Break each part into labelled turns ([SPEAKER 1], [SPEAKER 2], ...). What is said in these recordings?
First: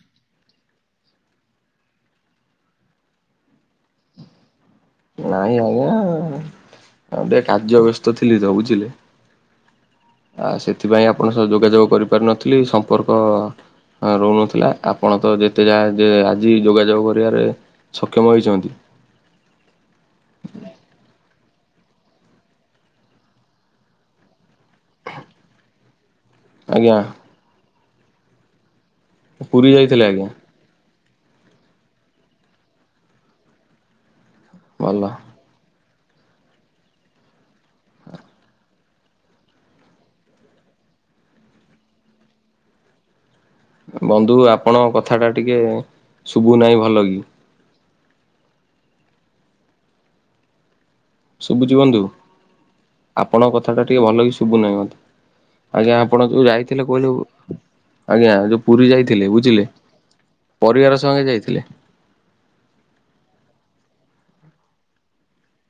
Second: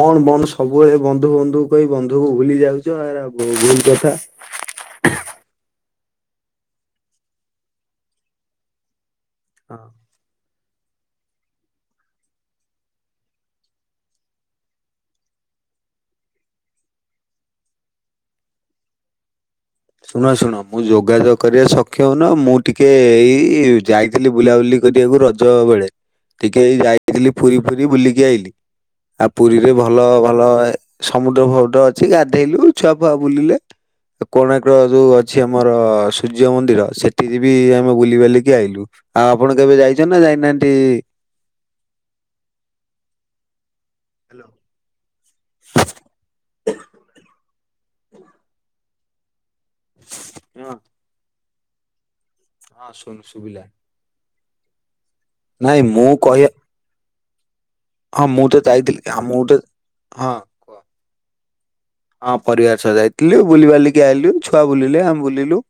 [SPEAKER 1] କଣ ବନ୍ଧୁ ସବୁବେଳେ ବନ୍ଧୁ ବନ୍ଧୁ କହି ବନ୍ଧୁକୁ ଭୁଲି ଯାଉଚ। ଏରା ଭୁଲ୍ କଥା।
[SPEAKER 2] ନାଇଁ ଆଜ୍ଞା ମୁଁ ଟିକେ କାର୍ଯ୍ୟ ବ୍ୟସ୍ତ ଥିଲି ତ ବୁଝିଲେ।
[SPEAKER 1] ହଁ ହଁ।
[SPEAKER 2] ଆ ସେଥିପାଇଁ ଆପଣଙ୍କ ସହ ଯୋଗାଯୋଗ କରିପାରୁ ନଥିଲି ସମ୍ପର୍କ ହଁ ରହୁନଥିଲା। ଆପଣ ତ ଯେତେ ଯାହା ଯେ ଆଜି ଯୋଗାଯୋଗ କରିବାରେ ସକ୍ଷମ ହୋଇଚନ୍ତି।
[SPEAKER 1] ଶୁଣ ଶୁଣ ମୁଁ ଯୋଗାଯୋଗ କରିବା ସକ୍ଷମ ନୁହଁ। ମୁଁ ଟିକେ ଏଇ ଯାଇ ଥିଲି ବୁଲାବୁଲି କରିବାକୁ ରଜ ବେଳେ। ଟିକେ
[SPEAKER 2] ଆଜ୍ଞା
[SPEAKER 1] ଯାଇଥିଲି ପୁରୀ ଫୁରୀ ବୁଲିକି ଆଇଲି। ଆ
[SPEAKER 2] ପୁରୀ
[SPEAKER 1] ପୁରୀରେ ଭଲ
[SPEAKER 2] ଯାଇଥିଲେ ଆଜ୍ଞା
[SPEAKER 1] ଭଲ ସମୁଦ୍ର ଫମୁଦ୍ର ଅଛି ଗାଧେଇଲୁ, ଛୁଆ ଫୁଆ ବୁଲିଲେ ଆଉ କୋଣାର୍କ
[SPEAKER 2] ଭଲ।
[SPEAKER 1] ଯୋଉ ଅ ଛି ଆମର ସୂର୍ଯ୍ୟ ମନ୍ଦିର ସେଠିରେ ବି ଆମେ ବୁଲିବାଲିକି ଆଇଲୁ। ଆ ଆପଣ କେବେ ଯାଇଛନ୍ତି ନା ଯାଇନାହାନ୍ତି
[SPEAKER 2] ବନ୍ଧୁ ଆପଣ ଙ୍କ କଥାଟା ଟିକେ ଶୁଭୁନାହିଁ ଭଲ କି।
[SPEAKER 1] [unintelligible]
[SPEAKER 2] ଶୁବୁଚି ବନ୍ଧୁ।
[SPEAKER 1] ହଁ ଶୁଣୁ
[SPEAKER 2] ଆପଣଙ୍କ
[SPEAKER 1] ଶୁଭିଲା
[SPEAKER 2] କଥାଟା ଟିକେ ଭଲ କି ଶୁଭୁନାହିଁ ମତେ।
[SPEAKER 1] ନାଇଁ
[SPEAKER 2] ଆଜ୍ଞା
[SPEAKER 1] ମୁଁ
[SPEAKER 2] ଆପଣ
[SPEAKER 1] କହିବା
[SPEAKER 2] ଯୋଉ ଯାଇ ଥିଲେ କହିଲୁ,
[SPEAKER 1] ହଁ
[SPEAKER 2] ଆଜ୍ଞା
[SPEAKER 1] ମୁଁ ତ
[SPEAKER 2] ଯୋଉ ପୁରୀ
[SPEAKER 1] ଯାଇଥିଲି ଆ
[SPEAKER 2] ଯାଇଥିଲେ
[SPEAKER 1] ମୁଁ ତ
[SPEAKER 2] ବୁଝିଲେ
[SPEAKER 1] ହଁ କୁହ।
[SPEAKER 2] ପରିବାର ସହ ହିଁ ଯାଇଥିଲେ।
[SPEAKER 1] ହଁ ପରିବାର ସହ ଯାଇଥିଲୁ। ବୁଲିିବାଲିକି ଆଇଲୁ। ଛୁଆ ବୁଲିଲେ ଆମେ ବୁଲିଲୁ।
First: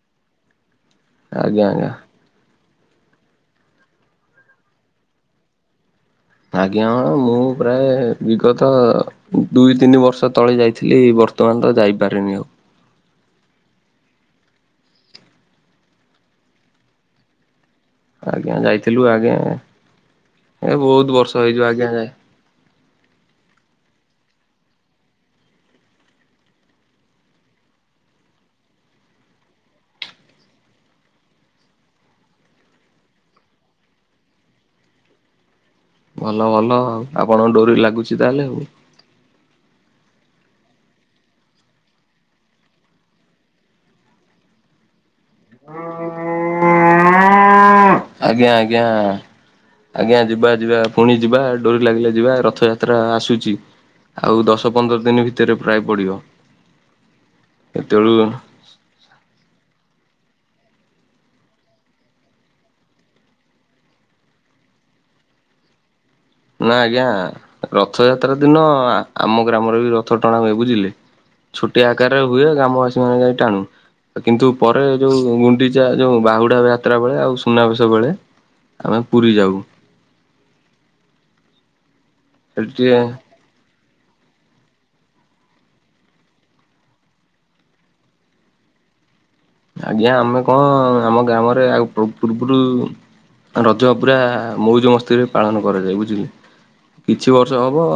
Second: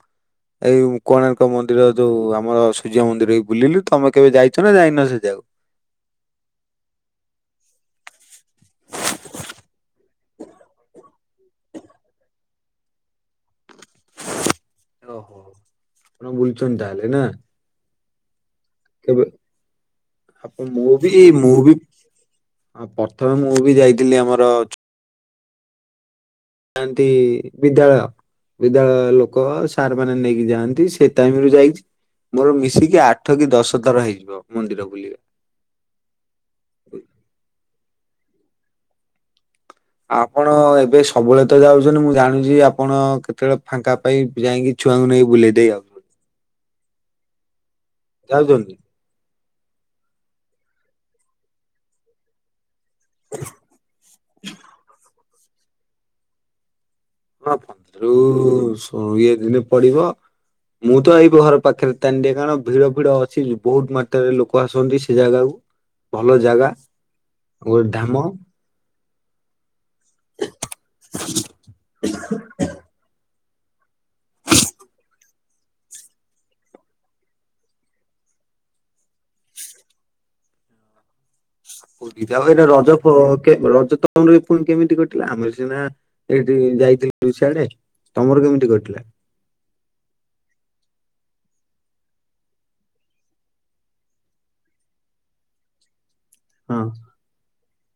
[SPEAKER 1] ଏଇ କୋଣାର୍କ
[SPEAKER 2] ଆଜ୍ଞା
[SPEAKER 1] ମନ୍ଦିର
[SPEAKER 2] ଆଜ୍ଞା
[SPEAKER 1] ଯୋଉ ଆମର ସୂର୍ଯ୍ୟ ମନ୍ଦିର ବି ବୁଲିଲୁ। ତମେ କେବେ ଯାଇଚ ନା ଯାଇନ ସେ ଯାଗାକୁ?
[SPEAKER 2] ଆଜ୍ଞା ହଁ ମୁଁ ପ୍ରାୟ ବିଗତ ଦୁଇ ତିନି ବର୍ଷ ତଳେ ଯାଇଥିଲି। ବର୍ତ୍ତମାନ ତ ଯାଇପାରିନି ଆଉ।
[SPEAKER 1] ଓହୋ। ଆପଣ ବୁଲିଚନ୍ତି ତାହେଲେ ନା?
[SPEAKER 2] ଆଜ୍ଞା ଯାଇଥିଲୁ
[SPEAKER 1] କେବେ
[SPEAKER 2] ଆଜ୍ଞା।
[SPEAKER 1] ଆପଣ
[SPEAKER 2] ଏ ବହୁତ ବର୍ଷ ହେଇଯିବ ଆଜ୍ଞା।
[SPEAKER 1] ଅ ପ୍ରଥମେ ମୁଁ ବି ଯାଇଥିଲି ଆମର ଯାନ୍ତି ବିଦ୍ୟାଳୟ ବିଦ୍ୟାଳୟ ଲୋକ ସାର୍ ମାନେ ନେଇକି ଯାଆନ୍ତି, ସେ ଟାଇମରୁ ଯାଇଚି। ମୋର ମିଶିକି ଆଠ କି ଦଶ ଥର ହେଇଯିବ ମନ୍ଦିର ବୁଲିବା।
[SPEAKER 2] ଭଲ ଭଲ ଆଉ। ଆପଣଙ୍କ ଡୋରି ଲାଗୁଚି ତାହେଲେ ଆଉ।
[SPEAKER 1] ଆପଣ ଏବେ ସବୁବେଳେ ତ ଯାଉଛନ୍ତି। ମୁଁ ଜାଣୁଚି ଆପଣ କେତେବେଳେ ଫାଙ୍କା ପାଇଁ ଯାଇଁକି ଛୁଆଙ୍କୁ ନେଇ ବୁଲେଇ ଦେଇ ଆଉଛନ୍ତି
[SPEAKER 2] ଆଜ୍ଞା
[SPEAKER 1] ଯାଉଛନ୍ତି
[SPEAKER 2] ଆଜ୍ଞା। ଆଜ୍ଞା ଯିବା ଯିବା ପୁଣି ଯିବା, ଡୋରି ଲାଗିଲେ ଯିବା ରଥଯା ତ୍ରା ଆସୁଚି, ଆଉ ଦଶ ପନ୍ଦର ଦିନ ଭିତରେ ପ୍ରାୟ ପଡିବ।
[SPEAKER 1] [unintelligible] ଇଏ ଦିନେ ପଡିବ। ମୁଁ ତ ଏଇ ଘର ପାଖରେ ଟାଣି ଦିଏ। କାରଣ ଭିଡ ଭିଡ ଅଛି ବହୁତ ମାତ୍ରାରେ ଲୋକ ଆସନ୍ତି ସେ ଜାଗାକୁ। ଭଲ ଜାଗା
[SPEAKER 2] ନା ଆଜ୍ଞା
[SPEAKER 1] ଗୋଟେ ଧାମ
[SPEAKER 2] ରଥଯାତ୍ରା
[SPEAKER 1] ଆଉ
[SPEAKER 2] ଦିନ ଆମ ଗ୍ରାମରେ ବି ରଥ ଟଣା ହୁଏ ବୁଝିଲେ। ଛୋଟିଆ ଆକାରରେ ହୁଏ ଗ୍ରାମବାସୀ ମାନେ ଯାଇ ଟାଣୁ। କିନ୍ତୁ ପରେ ଯୋଉ ଗୁଣ୍ଡିଚା ଯୋଉ ବାହୁଡା ଯାତ୍ରା ବେଳେ ଆଉ ସୁନାବେଶ ବେଳେ ଆମେ ପୁରୀ ଯାଉ।
[SPEAKER 1] ପୁରୀ ତାପରେ
[SPEAKER 2] ସେଠି
[SPEAKER 1] ରଜ
[SPEAKER 2] ଟିକେ
[SPEAKER 1] ପ କେ ରଜ ତମର ପୁଣି କେମିତି କଟିଲା? ଆମେ ସିନା ଏଇଠି ଯାଇଥିଲୁୁ ସିଆଡେ। ତମର କେମିତି କଟିଲା।
[SPEAKER 2] ଆଜ୍ଞା ଆମେ କଣ ଆମ ଗ୍ରାମ ରେ ଆଉ ପୂର୍ବରୁ ରଜ ପୁରା ମଉଜ ମସ୍ତିରେ ପାଳନ କରାଯାଏ ବୁଝିଲେ।
[SPEAKER 1] ହଁ।
[SPEAKER 2] କିଛି ବର୍ଷ ହବ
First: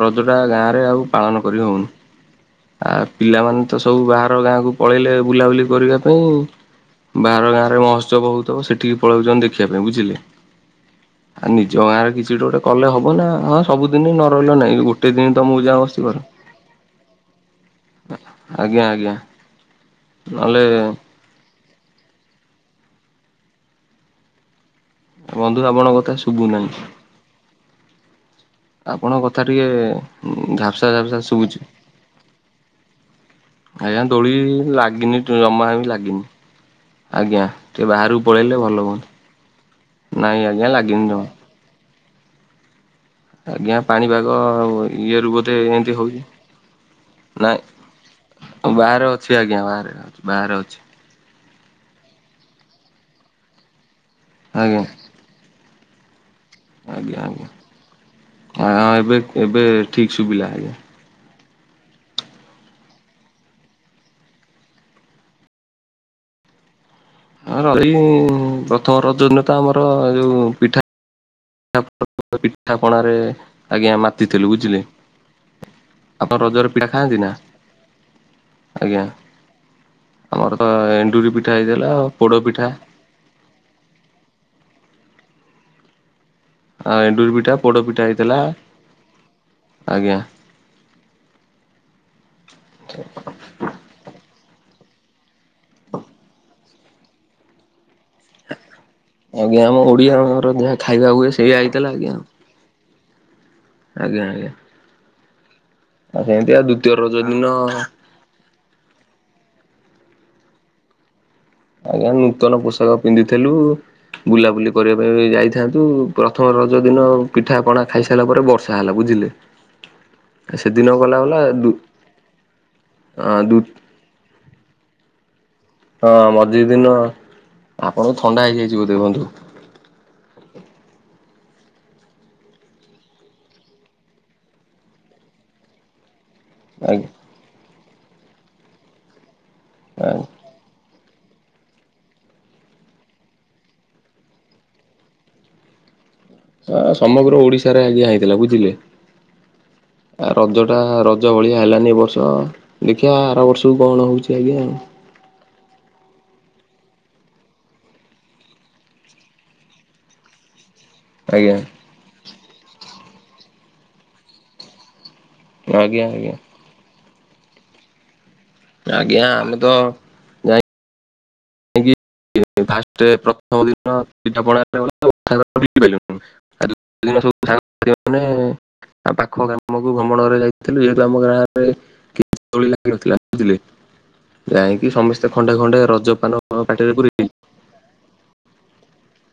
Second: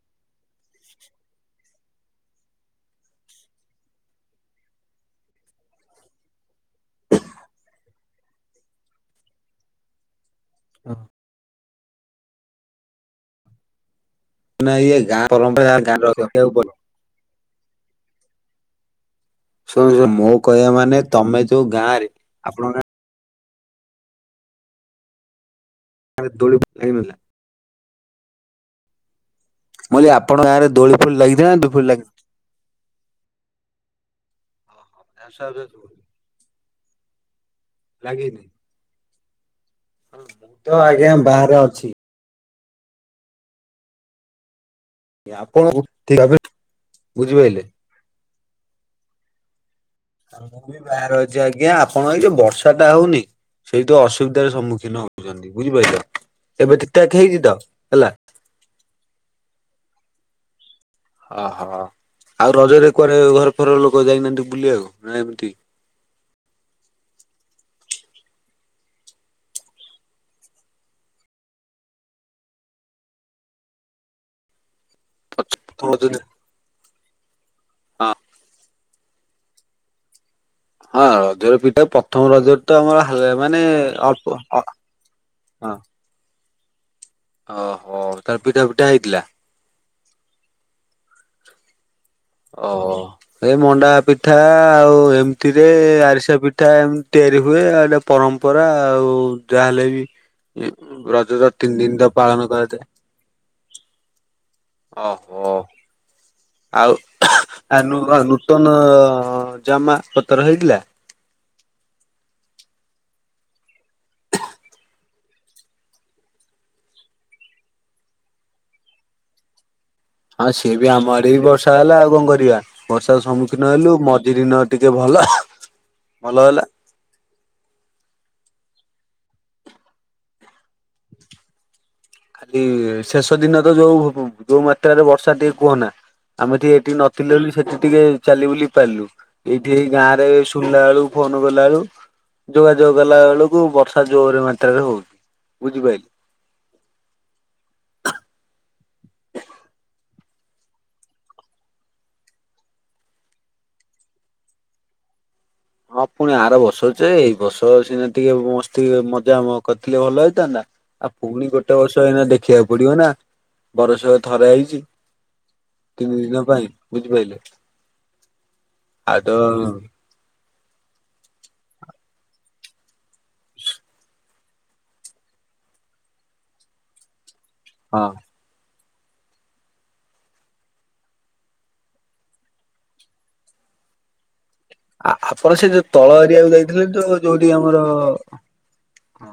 [SPEAKER 2] ରଜଟା ଗାଁରେ ଆଉ ପାଳନ କରି ହଉନି। ଆ ପିଲାମାନେ ତ ସବୁ ବାହାର ଗାଁକୁ ପଳେଇଲେ ବୁଲାବୁଲି କରିବା ପାଇଁ ବାହାର ଗାଁରେ ମହୋତ୍ସବ ହଉଥବ ସେଠିକି ପଳଉଛନ୍ତି ଦେଖିବା ପାଇଁ ବୁଝିଲେ?
[SPEAKER 1] ହ
[SPEAKER 2] ଆଉ ନିଜ ଗାଁରେ କିଛି ଗୋଟେ କଲେ ହବ ନା ହଁ ସବୁଦିନ ନ ରହିଲ
[SPEAKER 1] ନା
[SPEAKER 2] ନାଇଁ
[SPEAKER 1] ଇଏ
[SPEAKER 2] ଗୋଟେ
[SPEAKER 1] ଗାଁ
[SPEAKER 2] ଦିନ ତମକୁ
[SPEAKER 1] ପରମ୍ପରା
[SPEAKER 2] ଯା
[SPEAKER 1] ଗାଁ
[SPEAKER 2] ବସିିବାର
[SPEAKER 1] ରଖିବାକୁ ପଡିବ।
[SPEAKER 2] ଆଜ୍ଞା ଆଜ୍ଞା।
[SPEAKER 1] ଶୁଣ ଶୁ ମୋ
[SPEAKER 2] ନହେଲେ
[SPEAKER 1] କହିବା ମାନେ ତମେ ଯୋଉ ଗାଁରେ ଆପଣଙ୍କ
[SPEAKER 2] ବନ୍ଧୁ ଆପଣ କ
[SPEAKER 1] ଆ ଦୌଡ଼ିିବାଇ [inaudible]
[SPEAKER 2] ଆପଣଙ୍କ କଥା
[SPEAKER 1] ମୁଁ କହିଲି ଆପଣଙ୍କ
[SPEAKER 2] ଟିକିେ
[SPEAKER 1] ଗାଁରେ
[SPEAKER 2] ଝାପ୍ସା
[SPEAKER 1] ଦୋଳି ଫୋଳି
[SPEAKER 2] ଝାପ୍ସା
[SPEAKER 1] ଲାଗିଥିଲା ନା
[SPEAKER 2] ଶୁଭୁଛି।
[SPEAKER 1] ଦୋଳି ଫୋଳି ଲାଗିନି?
[SPEAKER 2] ଆଜ୍ଞା ଦୋଳି ଲାଗିନି ଜମା ହେମତି ଲାଗିନି। ଆଜ୍ଞା ଟିକେ ବାହାରକୁ
[SPEAKER 1] ଲାଗିନି
[SPEAKER 2] ପଳେଇଲେ ଭଲ ହୁଅନ୍ତା। ନାଇଁ
[SPEAKER 1] ତ
[SPEAKER 2] ଲାଗିନି
[SPEAKER 1] ଆଜ୍ଞା
[SPEAKER 2] ଜମା।
[SPEAKER 1] ବାହାରେ ଅଛି।
[SPEAKER 2] ଆଜ୍ଞା ପାଣିପାଗ ଇଏରୁ ବୋଧେ
[SPEAKER 1] ଆପଣ
[SPEAKER 2] ଏନ୍ତି
[SPEAKER 1] ଠିକ
[SPEAKER 2] ହେଉଛି
[SPEAKER 1] ଭାବେ ବୁଝିପାରିଲେ।
[SPEAKER 2] ନାଇଁ? ବାହାରେ ଅଛି ଆଜ୍ଞା ବାହାରେ
[SPEAKER 1] ଆଉ
[SPEAKER 2] ବାହାରେ
[SPEAKER 1] ମୁଁ
[SPEAKER 2] ଅଛି
[SPEAKER 1] ବି ବାହାରେ ଅଛି ଆଜ୍ଞା ଆପଣଙ୍କ ଏଇ ଯଉ ବର୍ଷାଟା ହଉନି ସେଇଠୁ ଅସୁବିଧାର
[SPEAKER 2] ଆଜ୍ଞା
[SPEAKER 1] ସମ୍ମୁଖୀନ ହଉ ବୁଝିପାଇଲେ?
[SPEAKER 2] ଆଜ୍ଞା ଆଜ୍ଞା ଏବେ ଏବେ ଠିକ ସୁବିଲା ଆଜ୍ଞା।
[SPEAKER 1] ଅ ହ ଆଉ ରଜରେ କୁଆଡେ ଘରଫର ଲୋକ ଯାଇନାହାଁନ୍ତି ବୁଲିବାକୁ ନା ଏମତି?
[SPEAKER 2] ହ ଏଇ ପ୍ରଥମ ରଜଦିନ ତ ଆମର ଯୋଉ ପିଠା ପିଠା ପଣାରେ ଆଜ୍ଞା ମାତିଥିଲୁ ବୁଝିଲେ?
[SPEAKER 1] ଥ ଦିନ [inaudible]
[SPEAKER 2] ଆପଣ ରଜର ପୀଠା ଖାଆନ୍ତି ନା?
[SPEAKER 1] ହଁ।
[SPEAKER 2] ଆଜ୍ଞା ଆମର ତ
[SPEAKER 1] ହଁ
[SPEAKER 2] ଏଣ୍ଡୁରି ପିଠା ହେଇଥେଲା ପୋଡ଼ ପିଠା
[SPEAKER 1] ହେଲେ ମାନେ ଅଳ୍ପ ହଁ
[SPEAKER 2] ଆ ଏଣ୍ଡୁରି ପିଠା ପୋଡ
[SPEAKER 1] ଓହୋ
[SPEAKER 2] ପିଠା ହେଇଥିଲା।
[SPEAKER 1] ତାର ପିଠା ପିଠା ହେଇଥିଲା
[SPEAKER 2] ଆଜ୍ଞା।
[SPEAKER 1] ଓ ଏ ମଣ୍ଡା ପିଠା ଆଉ ଏମିତିରେ ଆରିସା ପି ପିଠା ଏମତି ତିଆରି ହୁଏ ଆଉ ଏଇଟା ପରମ୍ପରା ଆଉ।
[SPEAKER 2] ଆଜ୍ଞା ଆମ
[SPEAKER 1] ଯାହାହେଲେ
[SPEAKER 2] ଓଡିଆଙ୍କର
[SPEAKER 1] ବି
[SPEAKER 2] ଯାହା ଖାଇବା ହୁଏ
[SPEAKER 1] ରଜତ
[SPEAKER 2] ସେଇଆ
[SPEAKER 1] ତିନି
[SPEAKER 2] ହେଇଥିଲା
[SPEAKER 1] ଦିନ ତ
[SPEAKER 2] ଆଜ୍ଞା
[SPEAKER 1] ପାଳନ କରାଯାଏ।
[SPEAKER 2] ଆଜ୍ଞା ଆଜ୍ଞା।
[SPEAKER 1] ଓହୋ।
[SPEAKER 2] ଆଉ ହେନ୍ତି ଆଉ ଦ୍ଵିତୀୟ ରଜ ଦିନ
[SPEAKER 1] ହ [inaudible] ତନ ଜାମା ପତର ହେଇଥିଲା?
[SPEAKER 2] ଆଜ୍ଞା ନୂତନ ପୋଷାକ ପିନ୍ଧିଥେଲୁ। ବୁଲାବୁଲି କରିବା ପାଇଁ ଯାଇଥାନ୍ତୁ ପ୍ରଥମ ରଜ ଦିନ ପିଠା ପଣା ଖାଇସାରିଲା ପରେ ବର୍ଷା ହେଲା ବୁଝିଲେ? [inaudible]
[SPEAKER 1] ହଁ ସିଏ
[SPEAKER 2] ସେଦିନ
[SPEAKER 1] ବି ଆମ
[SPEAKER 2] ଗଲା
[SPEAKER 1] ଆଡେ
[SPEAKER 2] ଗଲା
[SPEAKER 1] ବି
[SPEAKER 2] ଦୁ
[SPEAKER 1] ବର୍ଷା ହେଲା। ଆଉ କଣ କରିବା। ବର୍ଷାର
[SPEAKER 2] ହଁ ଦୁ
[SPEAKER 1] ସମ୍ମୁଖୀନ ହେଲୁ। ମଝିଦିନ ଟିକେ ଭଲ।
[SPEAKER 2] ହଁ,
[SPEAKER 1] ଭଲ
[SPEAKER 2] ମଝି
[SPEAKER 1] ହେଲା
[SPEAKER 2] ଦିନ। ଆପଣଙ୍କୁ ଥଣ୍ଡା ହେଇଯାଇଛିି ବୋଧେ ବନ୍ଧୁ?
[SPEAKER 1] ଖାଲି ଶେଷ ଦିନ ତ ଯଉ, ଯଉ ମାତ୍ରାରେ ବର୍ଷା ଟିକେ କୁହନା। ଆମେ ଟିକେ ଏଠି
[SPEAKER 2] ଆଜ୍ଞା
[SPEAKER 1] ନଥିଲେ ବୋଲି ସେଠି ଟିକେ ଚାଲି ବୁଲି ପାରିଲୁ। ଏଇଠି ଏଇ ଗାଁରେ ସୁଣିଲା ବେଳୁ ଫୋନ କଲା ବେଳୁ ଯୋଗାଯୋଗ କଲା ବେଳକୁ ବର୍ଷା ଜୋର ମାତ୍ରାରେ ହଉଛି। ବୁଝିପାରିଲେ?
[SPEAKER 2] ହଁ, ସମଗ୍ର ଓଡିଶାରେ ଆଜ୍ଞା ହେଇଥିଲା। ବୁଝିଲେ? ଆ ରଜ ଟା ରଜ ଭଳିଆ ହେଲାନି ଏ ବର୍ଷ। ଦେଖିଆ ଆର ବର୍ଷକୁ କଣ ହଉଛି ଆଜ୍ଞା ଆ।
[SPEAKER 1] ହଁ, ପୁଣି ଆର ବର୍ଷ ଯେ। ଏଇ ବର୍ଷ ସିନା ଟିକେ ମସ୍ତି, ମଜା କରିଥିଲେ ଭଲ ହେଇଥାନ୍ତା। ଆଉ ପୁଣି
[SPEAKER 2] ଆଜ୍ଞା
[SPEAKER 1] ଗୋଟେ ବର୍ଷ ଏଇନା ଦେଖିବାକୁ ପଡିବ ନା, ବରଷକୁ ଥରେ ଆଇଛି।
[SPEAKER 2] ଆଜ୍ଞା
[SPEAKER 1] କିଛି
[SPEAKER 2] ଆଜ୍ଞା
[SPEAKER 1] ଦିନ ପାଇଁ, ବୁଝି ପାଇଲେ?
[SPEAKER 2] ଆଜ୍ଞା। ଆମେ ତ ଏ ଫାଷ୍ଟେ ପ୍ରଥମ ଦିନ ପିଠାପଣାରେ ଗଲା ଆଉ
[SPEAKER 1] ହଁ
[SPEAKER 2] [unintelligible] [unintelligible] ଆ ପାଖ ଗାମକୁ ଭ୍ରମଣରେ ଯାଇଥିଲୁ, ଯେହେତୁ ଆମ ଗାଁରେ ଦୋଳି ଲାଗିନଥିଲା ବୁଝିଲେ କି? ଯାଇଁକି ସମସ୍ତେ ଖଣ୍ଡେ ଖଣ୍ଡେ ରଜ ପାନ ପାଟିରେ ପୂରେଇ
[SPEAKER 1] ଯୋଉଠିକି ଆମର, ହଁ।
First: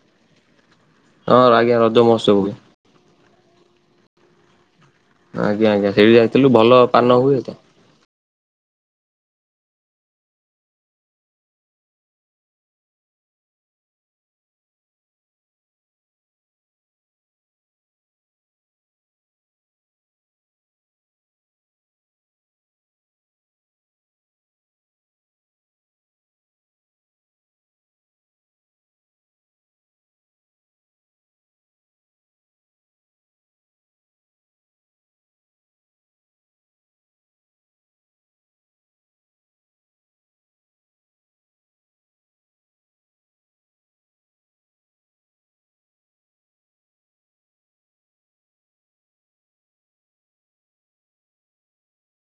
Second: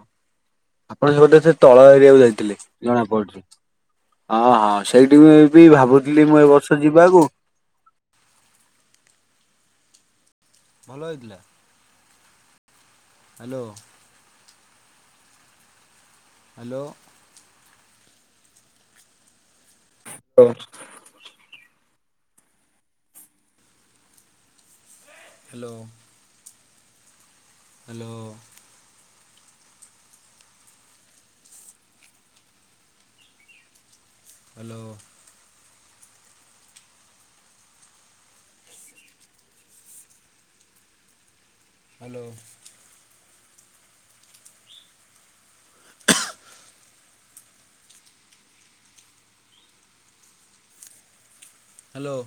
[SPEAKER 1] ଆପଣ ବୋଧେ
[SPEAKER 2] ହଁ
[SPEAKER 1] ସେ
[SPEAKER 2] ଆଜ୍ଞା
[SPEAKER 1] ତଳ
[SPEAKER 2] ରଜ
[SPEAKER 1] ଏରିଆକୁ
[SPEAKER 2] ମହୋତ୍ସବ ହୁଏ
[SPEAKER 1] ଯାଇଥିଲେ? ଜଣାପଡୁଛି। ହଁ, ହଁ, ସେଇଠି ମୁଁ ଏ ବି
[SPEAKER 2] ଆଜ୍ଞା ଆଜ୍ଞା ସେଇଠି
[SPEAKER 1] ଭାବୁଥିଲି ମୁଁ ଏ
[SPEAKER 2] ଯାଇଥିଲୁ ଭଲ
[SPEAKER 1] ବର୍ଷ
[SPEAKER 2] ପାନ
[SPEAKER 1] ଯିବାକୁ
[SPEAKER 2] ହୁଏ ତ
[SPEAKER 1] ଭଲ ହେଇଥିଲା? ହ୍ୟାଲୋ। ହ୍ୟାଲୋ। ହଁ। Hello. Hello. Hello. Hello. Hello.